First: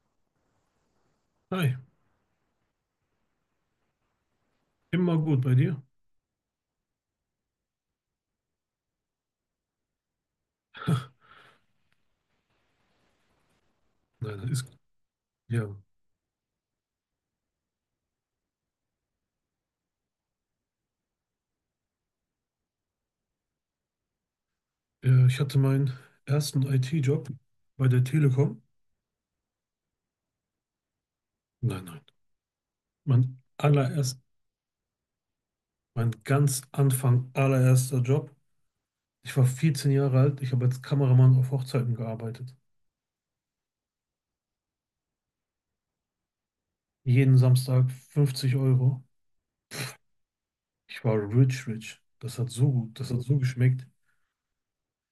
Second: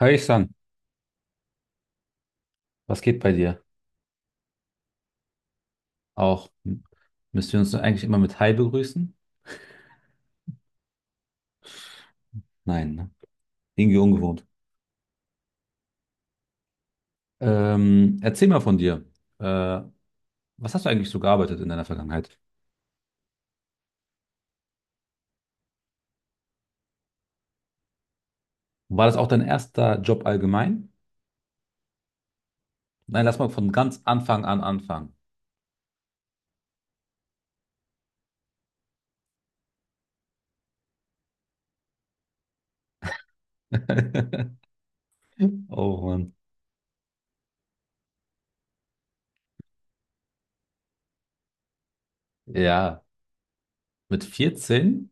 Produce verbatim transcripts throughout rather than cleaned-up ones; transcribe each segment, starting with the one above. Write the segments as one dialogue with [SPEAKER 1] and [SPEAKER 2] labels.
[SPEAKER 1] Hi, Ihsan,
[SPEAKER 2] Hi,
[SPEAKER 1] was geht bei dir?
[SPEAKER 2] immer gut bei dir?
[SPEAKER 1] Auch hm, müssen wir uns eigentlich immer mit Hi begrüßen? Nein, ne? Irgendwie
[SPEAKER 2] Nein,
[SPEAKER 1] ungewohnt.
[SPEAKER 2] das ist ja.
[SPEAKER 1] Ähm, erzähl mal von dir. Äh, Was hast du eigentlich so gearbeitet in deiner Vergangenheit?
[SPEAKER 2] Äh, Ich hatte meinen ersten I T-Job bei der Telekom.
[SPEAKER 1] War das auch dein erster Job allgemein?
[SPEAKER 2] Nein, nein.
[SPEAKER 1] Nein,
[SPEAKER 2] Mein
[SPEAKER 1] lass mal von ganz
[SPEAKER 2] allererst,
[SPEAKER 1] Anfang an anfangen.
[SPEAKER 2] Mein ganz Anfang allererster Job. Ich war vierzehn Jahre alt. Ich habe als Kameramann auf Hochzeiten gearbeitet.
[SPEAKER 1] Oh Mann.
[SPEAKER 2] Jeden Samstag fünfzig Euro. Ich war rich, rich. Das hat so gut,
[SPEAKER 1] Ja,
[SPEAKER 2] das hat so geschmeckt.
[SPEAKER 1] mit vierzehn,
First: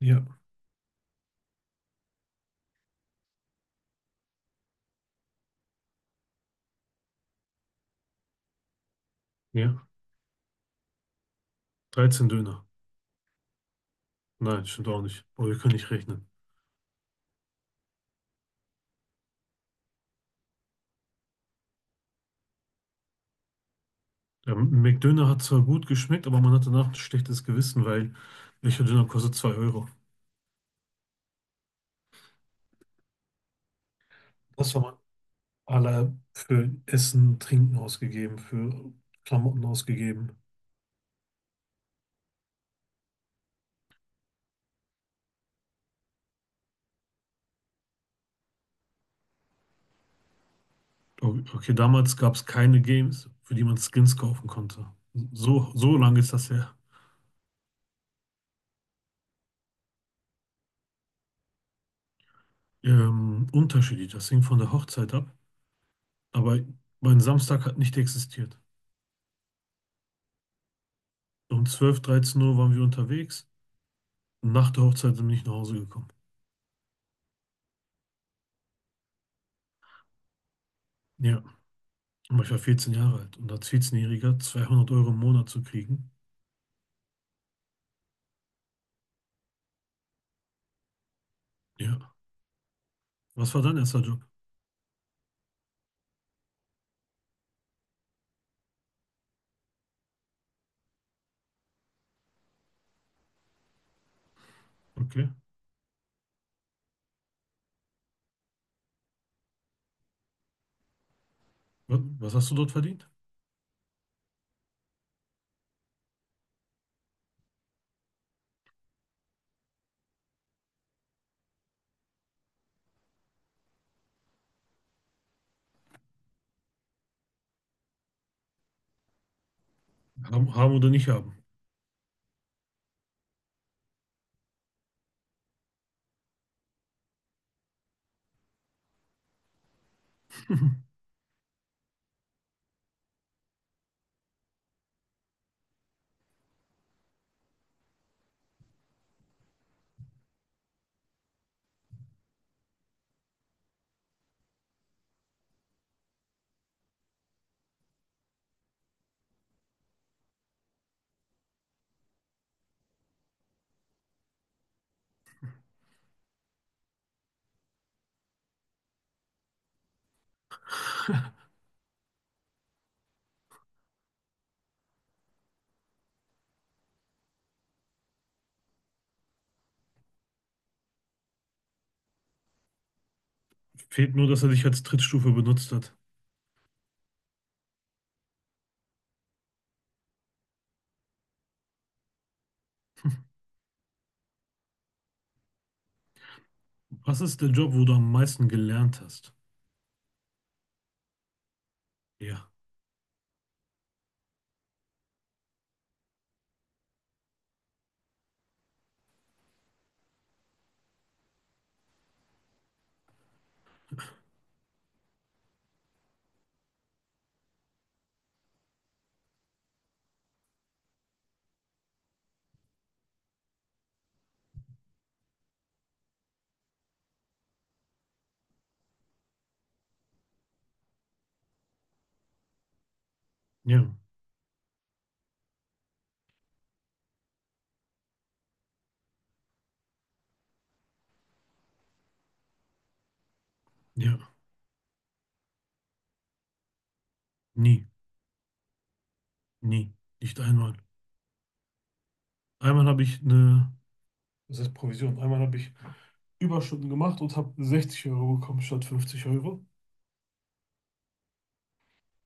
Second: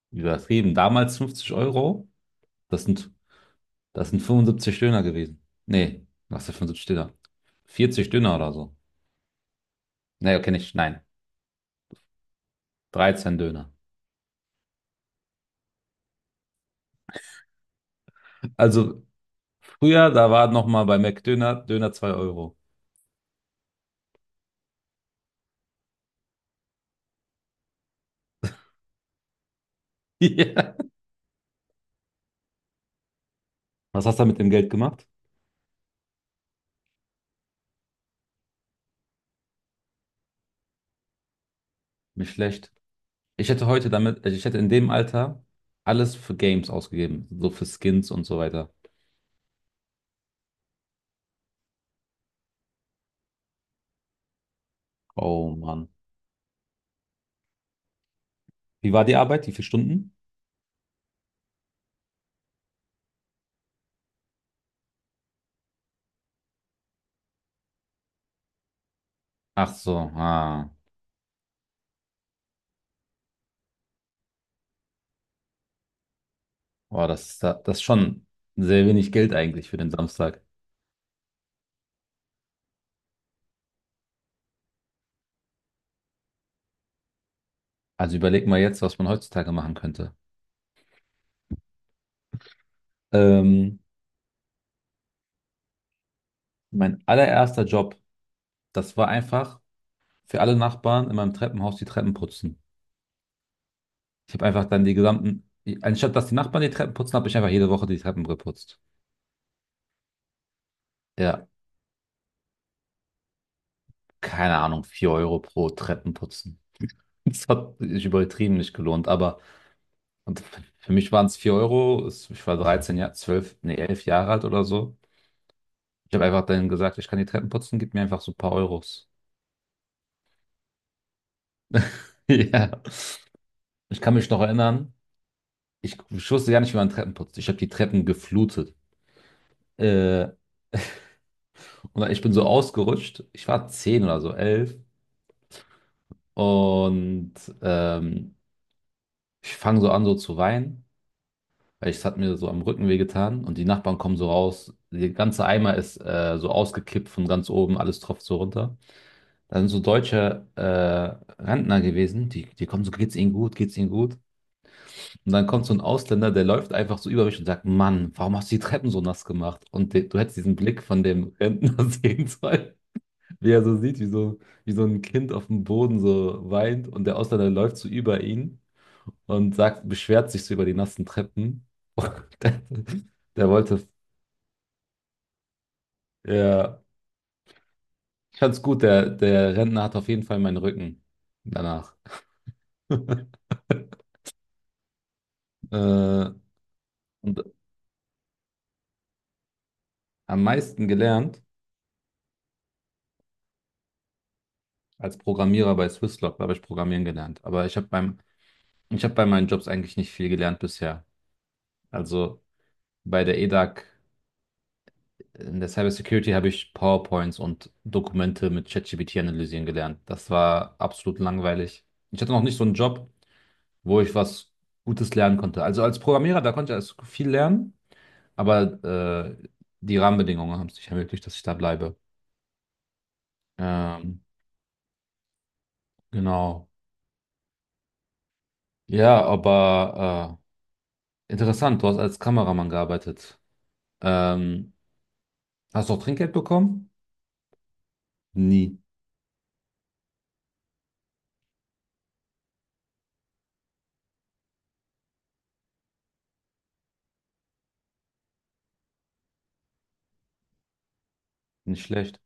[SPEAKER 2] Ja,
[SPEAKER 1] übertrieben, damals fünfzig Euro, das sind, das sind fünfundsiebzig Döner gewesen. Nee, was für fünfundsiebzig Döner? vierzig Döner oder so.
[SPEAKER 2] ja.
[SPEAKER 1] Nee, okay, nicht, nein.
[SPEAKER 2] dreizehn Döner.
[SPEAKER 1] dreizehn Döner.
[SPEAKER 2] Nein, stimmt auch nicht. Oh, wir können nicht rechnen.
[SPEAKER 1] Also früher, da war noch mal bei McDöner, Döner zwei Euro.
[SPEAKER 2] Der McDöner hat zwar gut geschmeckt, aber man hat danach ein schlechtes Gewissen, weil welcher Döner kostet zwei Euro?
[SPEAKER 1] Ja. Was hast du mit dem Geld
[SPEAKER 2] Das haben wir
[SPEAKER 1] gemacht?
[SPEAKER 2] alle für Essen, Trinken ausgegeben, für Klamotten ausgegeben.
[SPEAKER 1] Nicht schlecht. Ich hätte heute damit, also ich hätte in dem Alter alles für Games ausgegeben, so für Skins und so weiter.
[SPEAKER 2] O- Okay, damals gab es keine Games, für die man Skins kaufen konnte.
[SPEAKER 1] Oh
[SPEAKER 2] So,
[SPEAKER 1] Mann.
[SPEAKER 2] so lange ist das her.
[SPEAKER 1] Wie war die Arbeit? Wie viele Stunden?
[SPEAKER 2] Ähm, unterschiedlich, das hing von der Hochzeit ab. Aber mein Samstag hat nicht existiert.
[SPEAKER 1] Ach so, ah.
[SPEAKER 2] Um zwölf, dreizehn Uhr waren wir unterwegs. Nach der Hochzeit sind wir nicht nach Hause gekommen.
[SPEAKER 1] Boah, das ist, da- das ist schon sehr wenig Geld eigentlich für den Samstag.
[SPEAKER 2] Ja. Aber ich war vierzehn Jahre alt und als vierzehn-Jähriger zweihundert Euro im Monat zu kriegen.
[SPEAKER 1] Also überleg mal jetzt, was man heutzutage machen könnte.
[SPEAKER 2] Ja. Was war dein
[SPEAKER 1] Ähm,
[SPEAKER 2] erster Job?
[SPEAKER 1] Mein allererster Job, das war einfach für alle Nachbarn in meinem Treppenhaus die Treppen putzen. Ich habe einfach dann die
[SPEAKER 2] Okay.
[SPEAKER 1] gesamten, anstatt dass die Nachbarn die Treppen putzen, habe ich einfach jede Woche die Treppen geputzt. Ja,
[SPEAKER 2] Wa- Was hast du dort verdient?
[SPEAKER 1] keine Ahnung, vier Euro pro Treppenputzen. Das hat sich übertrieben nicht gelohnt, aber und für mich waren es vier Euro. Es- Ich war dreizehn Jahre, zwölf, nee, elf Jahre alt oder so. Ich habe einfach dann gesagt, ich kann die Treppen putzen, gib mir einfach so ein paar Euros.
[SPEAKER 2] Haben, haben oder nicht haben?
[SPEAKER 1] Ja, ich kann mich noch erinnern, ich, ich wusste gar nicht, wie man Treppen putzt. Ich habe die Treppen geflutet. Äh, und ich bin so ausgerutscht. Ich war zehn oder so, elf. Und ähm, Ich fange so an, so zu weinen, weil es hat mir so am Rücken wehgetan und die Nachbarn kommen so raus. Der ganze Eimer ist äh, so ausgekippt von ganz oben, alles tropft so runter. Da sind so deutsche äh, Rentner gewesen, die, die kommen so, geht's ihnen gut, geht's ihnen gut. Und dann kommt so ein Ausländer, der läuft einfach so über mich und sagt, Mann, warum hast du die Treppen so nass gemacht? Und de, du hättest diesen Blick von dem Rentner sehen sollen, wie er so sieht, wie so, wie so ein Kind auf dem Boden so weint und der Ausländer läuft so über ihn und sagt, beschwert sich so über die nassen Treppen. Und der, der wollte,
[SPEAKER 2] Fehlt nur, dass er dich als Trittstufe benutzt hat.
[SPEAKER 1] ja, ich fand's gut, der, der Rentner hat auf jeden Fall meinen Rücken danach. Äh,
[SPEAKER 2] Was ist
[SPEAKER 1] und
[SPEAKER 2] der Job, wo du am meisten gelernt hast?
[SPEAKER 1] Am meisten gelernt
[SPEAKER 2] Ja.
[SPEAKER 1] als Programmierer bei Swisslog, da habe ich Programmieren gelernt. Aber ich habe beim, ich habe bei meinen Jobs eigentlich nicht viel gelernt bisher. Also bei der E D A G, in der Cybersecurity habe ich PowerPoints und Dokumente mit ChatGPT analysieren gelernt. Das war absolut langweilig. Ich hatte noch nicht so einen Job, wo ich was Gutes lernen konnte. Also als Programmierer, da konnte ich also viel lernen, aber äh, die Rahmenbedingungen haben es nicht ermöglicht, dass ich da bleibe.
[SPEAKER 2] Ja.
[SPEAKER 1] Ähm, genau. Ja, aber äh, interessant, du hast als Kameramann gearbeitet.
[SPEAKER 2] Ja.
[SPEAKER 1] Ähm, Hast du auch Trinkgeld bekommen?
[SPEAKER 2] Nie.
[SPEAKER 1] Nie.
[SPEAKER 2] Nie. Nicht einmal. Einmal habe ich eine, das heißt Provision, einmal habe ich Überstunden gemacht und habe sechzig Euro bekommen statt fünfzig Euro.
[SPEAKER 1] Nicht schlecht.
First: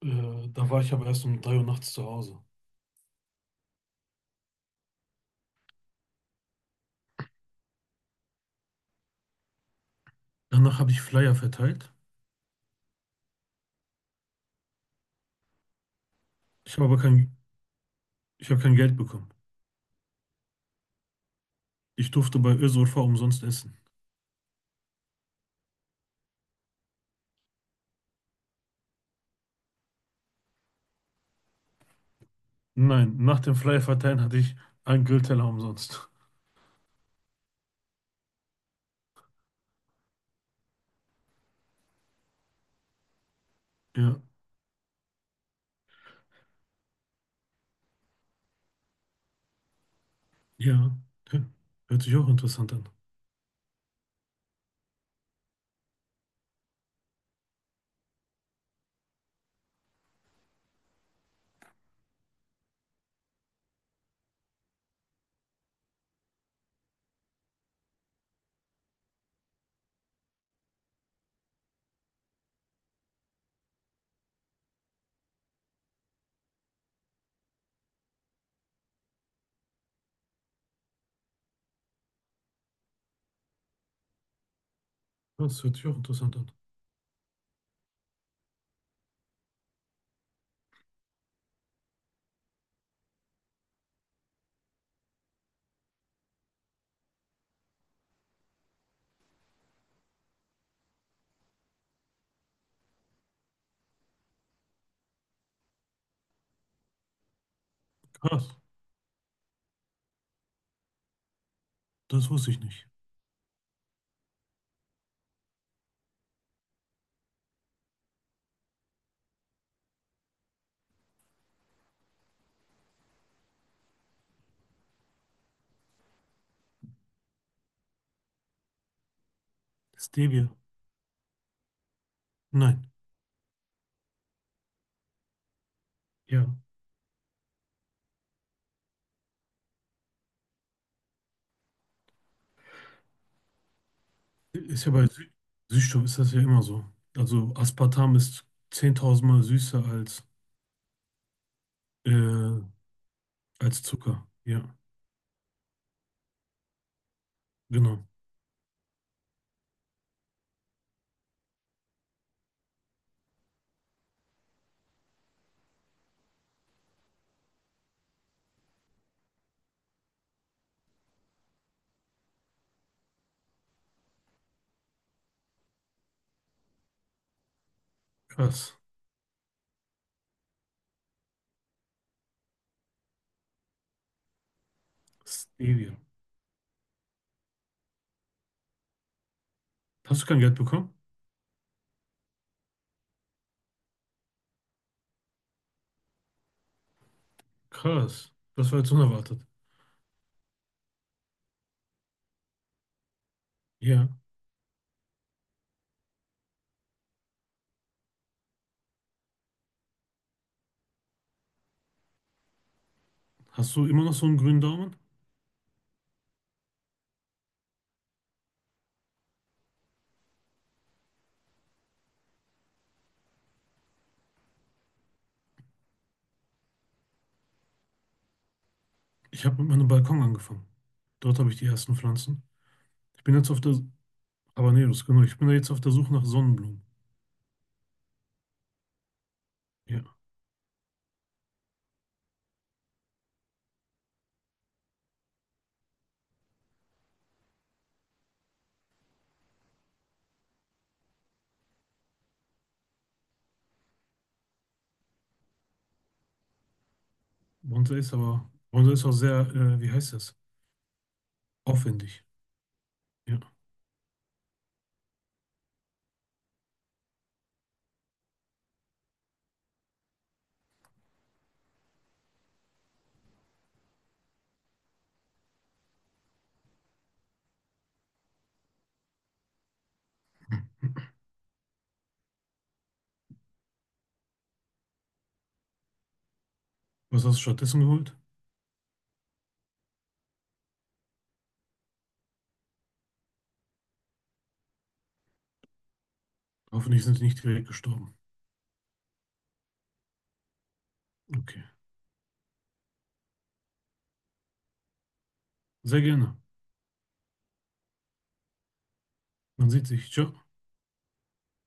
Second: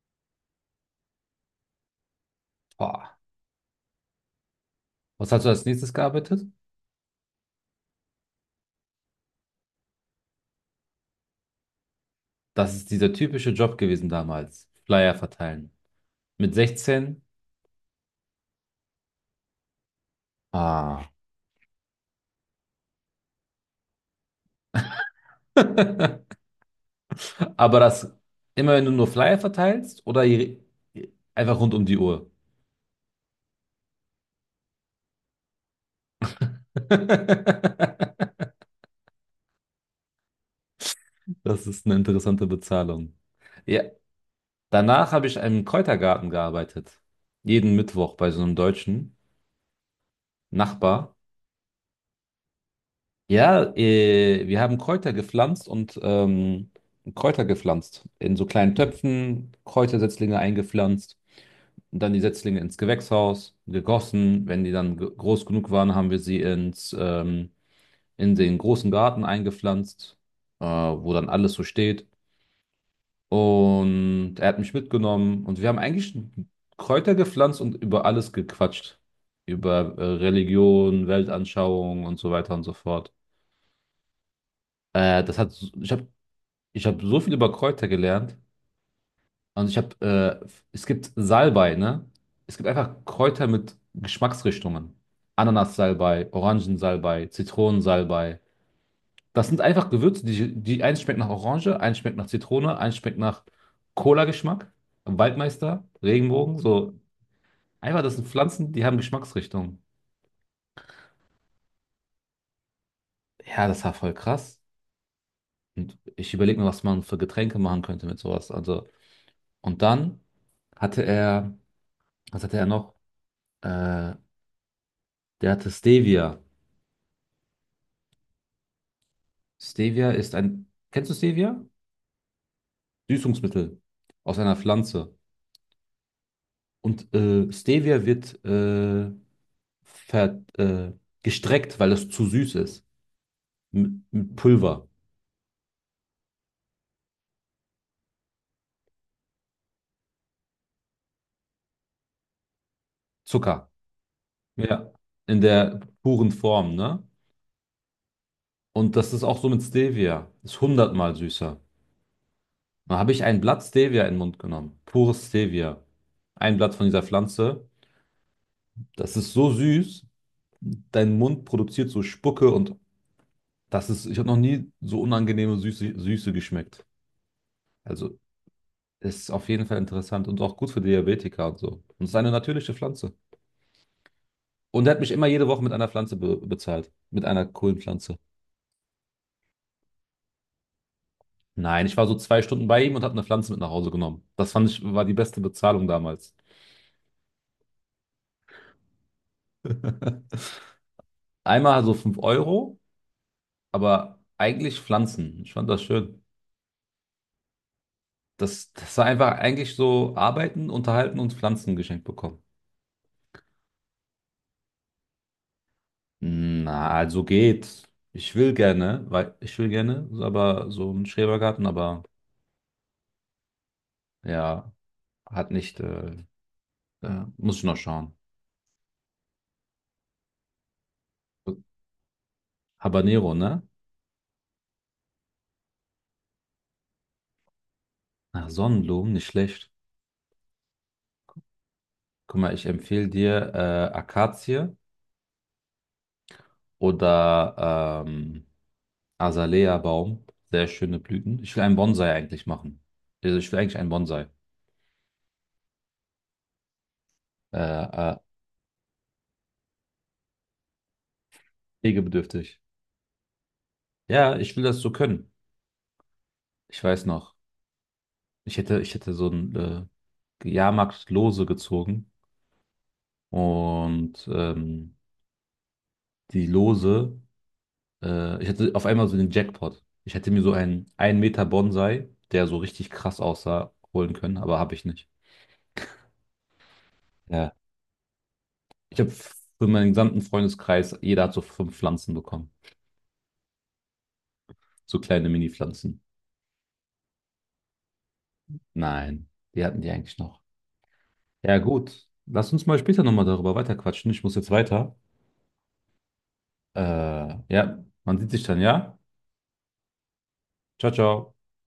[SPEAKER 2] Äh, da war ich aber erst um drei Uhr nachts zu Hause.
[SPEAKER 1] Boah. Was hast du als nächstes gearbeitet?
[SPEAKER 2] Danach habe ich Flyer verteilt.
[SPEAKER 1] Das ist dieser typische Job gewesen damals. Flyer verteilen. Mit
[SPEAKER 2] Ich habe aber
[SPEAKER 1] sechzehn?
[SPEAKER 2] kein Ich habe kein Geld bekommen.
[SPEAKER 1] Ah.
[SPEAKER 2] Ich durfte bei Özurfa umsonst essen.
[SPEAKER 1] Aber das immer, wenn du nur Flyer verteilst oder je- einfach rund um die Uhr.
[SPEAKER 2] Nein, nach dem Freie Verteilen hatte ich einen Grillteller umsonst.
[SPEAKER 1] Das ist eine interessante Bezahlung. Ja,
[SPEAKER 2] Ja,
[SPEAKER 1] danach habe ich im Kräutergarten gearbeitet. Jeden Mittwoch bei so einem deutschen
[SPEAKER 2] ja.
[SPEAKER 1] Nachbar.
[SPEAKER 2] Hä? Hört sich auch interessant an.
[SPEAKER 1] Ja, äh, wir haben Kräuter gepflanzt und ähm, Kräuter gepflanzt. In so kleinen Töpfen, Kräutersetzlinge eingepflanzt und dann die Setzlinge ins Gewächshaus gegossen. Wenn die dann ge- groß genug waren, haben wir sie ins ähm, in den großen Garten eingepflanzt, äh, wo dann alles so steht. Und er hat mich mitgenommen und wir haben eigentlich Kräuter gepflanzt und über alles gequatscht. Über äh, Religion, Weltanschauung und so weiter und so fort. Äh, das hat,
[SPEAKER 2] Das
[SPEAKER 1] so-
[SPEAKER 2] hört sich
[SPEAKER 1] ich
[SPEAKER 2] auch
[SPEAKER 1] habe
[SPEAKER 2] interessant an.
[SPEAKER 1] ich hab so viel über Kräuter gelernt. Und ich habe, äh, es gibt Salbei, ne? Es gibt einfach Kräuter mit Geschmacksrichtungen. Ananassalbei, Orangensalbei, Zitronensalbei. Das sind einfach Gewürze, die, die eins schmeckt nach Orange, eins schmeckt nach Zitrone, eins schmeckt nach Cola-Geschmack, Waldmeister, Regenbogen, so. Einfach, das sind
[SPEAKER 2] Krass,
[SPEAKER 1] Pflanzen, die haben Geschmacksrichtungen.
[SPEAKER 2] das wusste ich nicht.
[SPEAKER 1] Ja, das war voll krass. Und ich überlege mir, was man für Getränke machen könnte mit sowas. Also, und dann hatte er, was hatte er noch? Äh, Der hatte Stevia. Stevia ist
[SPEAKER 2] Stevia?
[SPEAKER 1] ein, kennst du Stevia?
[SPEAKER 2] Nein.
[SPEAKER 1] Süßungsmittel aus einer Pflanze.
[SPEAKER 2] Ja.
[SPEAKER 1] Und äh, Stevia wird äh, ver, äh, gestreckt, weil es zu süß ist. Mit, mit
[SPEAKER 2] Ist
[SPEAKER 1] Pulver,
[SPEAKER 2] ja bei Sü Süßstoff ist das ja immer so. Also Aspartam ist zehntausend Mal süßer als, äh,
[SPEAKER 1] Zucker.
[SPEAKER 2] als Zucker. Ja,
[SPEAKER 1] Ja. In der puren Form, ne?
[SPEAKER 2] genau.
[SPEAKER 1] Und das ist auch so mit Stevia. Ist hundertmal süßer. Da habe ich ein Blatt Stevia in den Mund genommen. Pures Stevia. Ein Blatt von dieser Pflanze. Das ist so süß. Dein Mund produziert so Spucke und das ist, ich habe noch nie so unangenehme Süße, Süße geschmeckt. Also
[SPEAKER 2] Krass.
[SPEAKER 1] Ist auf jeden Fall interessant und auch gut für Diabetiker und so. Und es ist eine natürliche Pflanze. Und er hat mich immer jede Woche mit einer
[SPEAKER 2] Stevia.
[SPEAKER 1] Pflanze be bezahlt. Mit einer Kohlenpflanze.
[SPEAKER 2] Hast du kein Geld bekommen?
[SPEAKER 1] Nein, ich war so zwei Stunden bei ihm und habe eine Pflanze mit nach Hause genommen. Das fand ich, war die beste Bezahlung damals.
[SPEAKER 2] Krass. Das war jetzt unerwartet.
[SPEAKER 1] Einmal so fünf Euro,
[SPEAKER 2] Ja.
[SPEAKER 1] aber eigentlich Pflanzen. Ich fand das schön. Das, das war einfach eigentlich so arbeiten, unterhalten und Pflanzen geschenkt bekommen.
[SPEAKER 2] Hast du immer noch so einen grünen Daumen?
[SPEAKER 1] Na, also geht. Ich will gerne, weil ich will gerne, aber so einen Schrebergarten, aber ja, Hat nicht, äh, äh, muss ich noch schauen.
[SPEAKER 2] Ich habe mit meinem Balkon angefangen. Dort habe ich die ersten Pflanzen. Ich
[SPEAKER 1] Habanero,
[SPEAKER 2] bin jetzt auf
[SPEAKER 1] ne?
[SPEAKER 2] der Habaneros, genau. Ich bin da jetzt auf der Suche nach Sonnenblumen.
[SPEAKER 1] Ach, Sonnenblumen, nicht schlecht.
[SPEAKER 2] Ja,
[SPEAKER 1] Guck mal, ich empfehle dir äh, Akazie oder ähm, Azalea-Baum. Sehr schöne Blüten. Ich will einen Bonsai eigentlich machen. Also ich will eigentlich einen Bonsai. Äh,
[SPEAKER 2] Bonsai ist
[SPEAKER 1] äh,
[SPEAKER 2] aber Bonsai ist auch sehr, äh, wie heißt das? Aufwendig.
[SPEAKER 1] pflegebedürftig.
[SPEAKER 2] Ja.
[SPEAKER 1] Ja, ich will das so können. Ich weiß noch. Ich hätte, ich hätte so ein äh, Jahrmarkt-Lose gezogen und ähm, die Lose Äh, ich hatte auf einmal so den Jackpot. Ich hätte mir so einen ein Meter Bonsai, der so richtig krass aussah, holen können, aber habe ich nicht.
[SPEAKER 2] Was hast du
[SPEAKER 1] Ja.
[SPEAKER 2] stattdessen geholt?
[SPEAKER 1] Ich habe für meinen gesamten Freundeskreis, jeder hat so fünf Pflanzen bekommen. So kleine Mini-Pflanzen.
[SPEAKER 2] Hoffentlich sind die nicht direkt gestorben.
[SPEAKER 1] Nein, die hatten die eigentlich noch. Ja,
[SPEAKER 2] Okay.
[SPEAKER 1] gut. Lass uns mal später nochmal darüber weiterquatschen. Ich muss jetzt weiter.
[SPEAKER 2] Sehr gerne.
[SPEAKER 1] Äh, ja, man sieht sich dann, ja?
[SPEAKER 2] Man sieht sich. Ciao.
[SPEAKER 1] Ciao, ciao.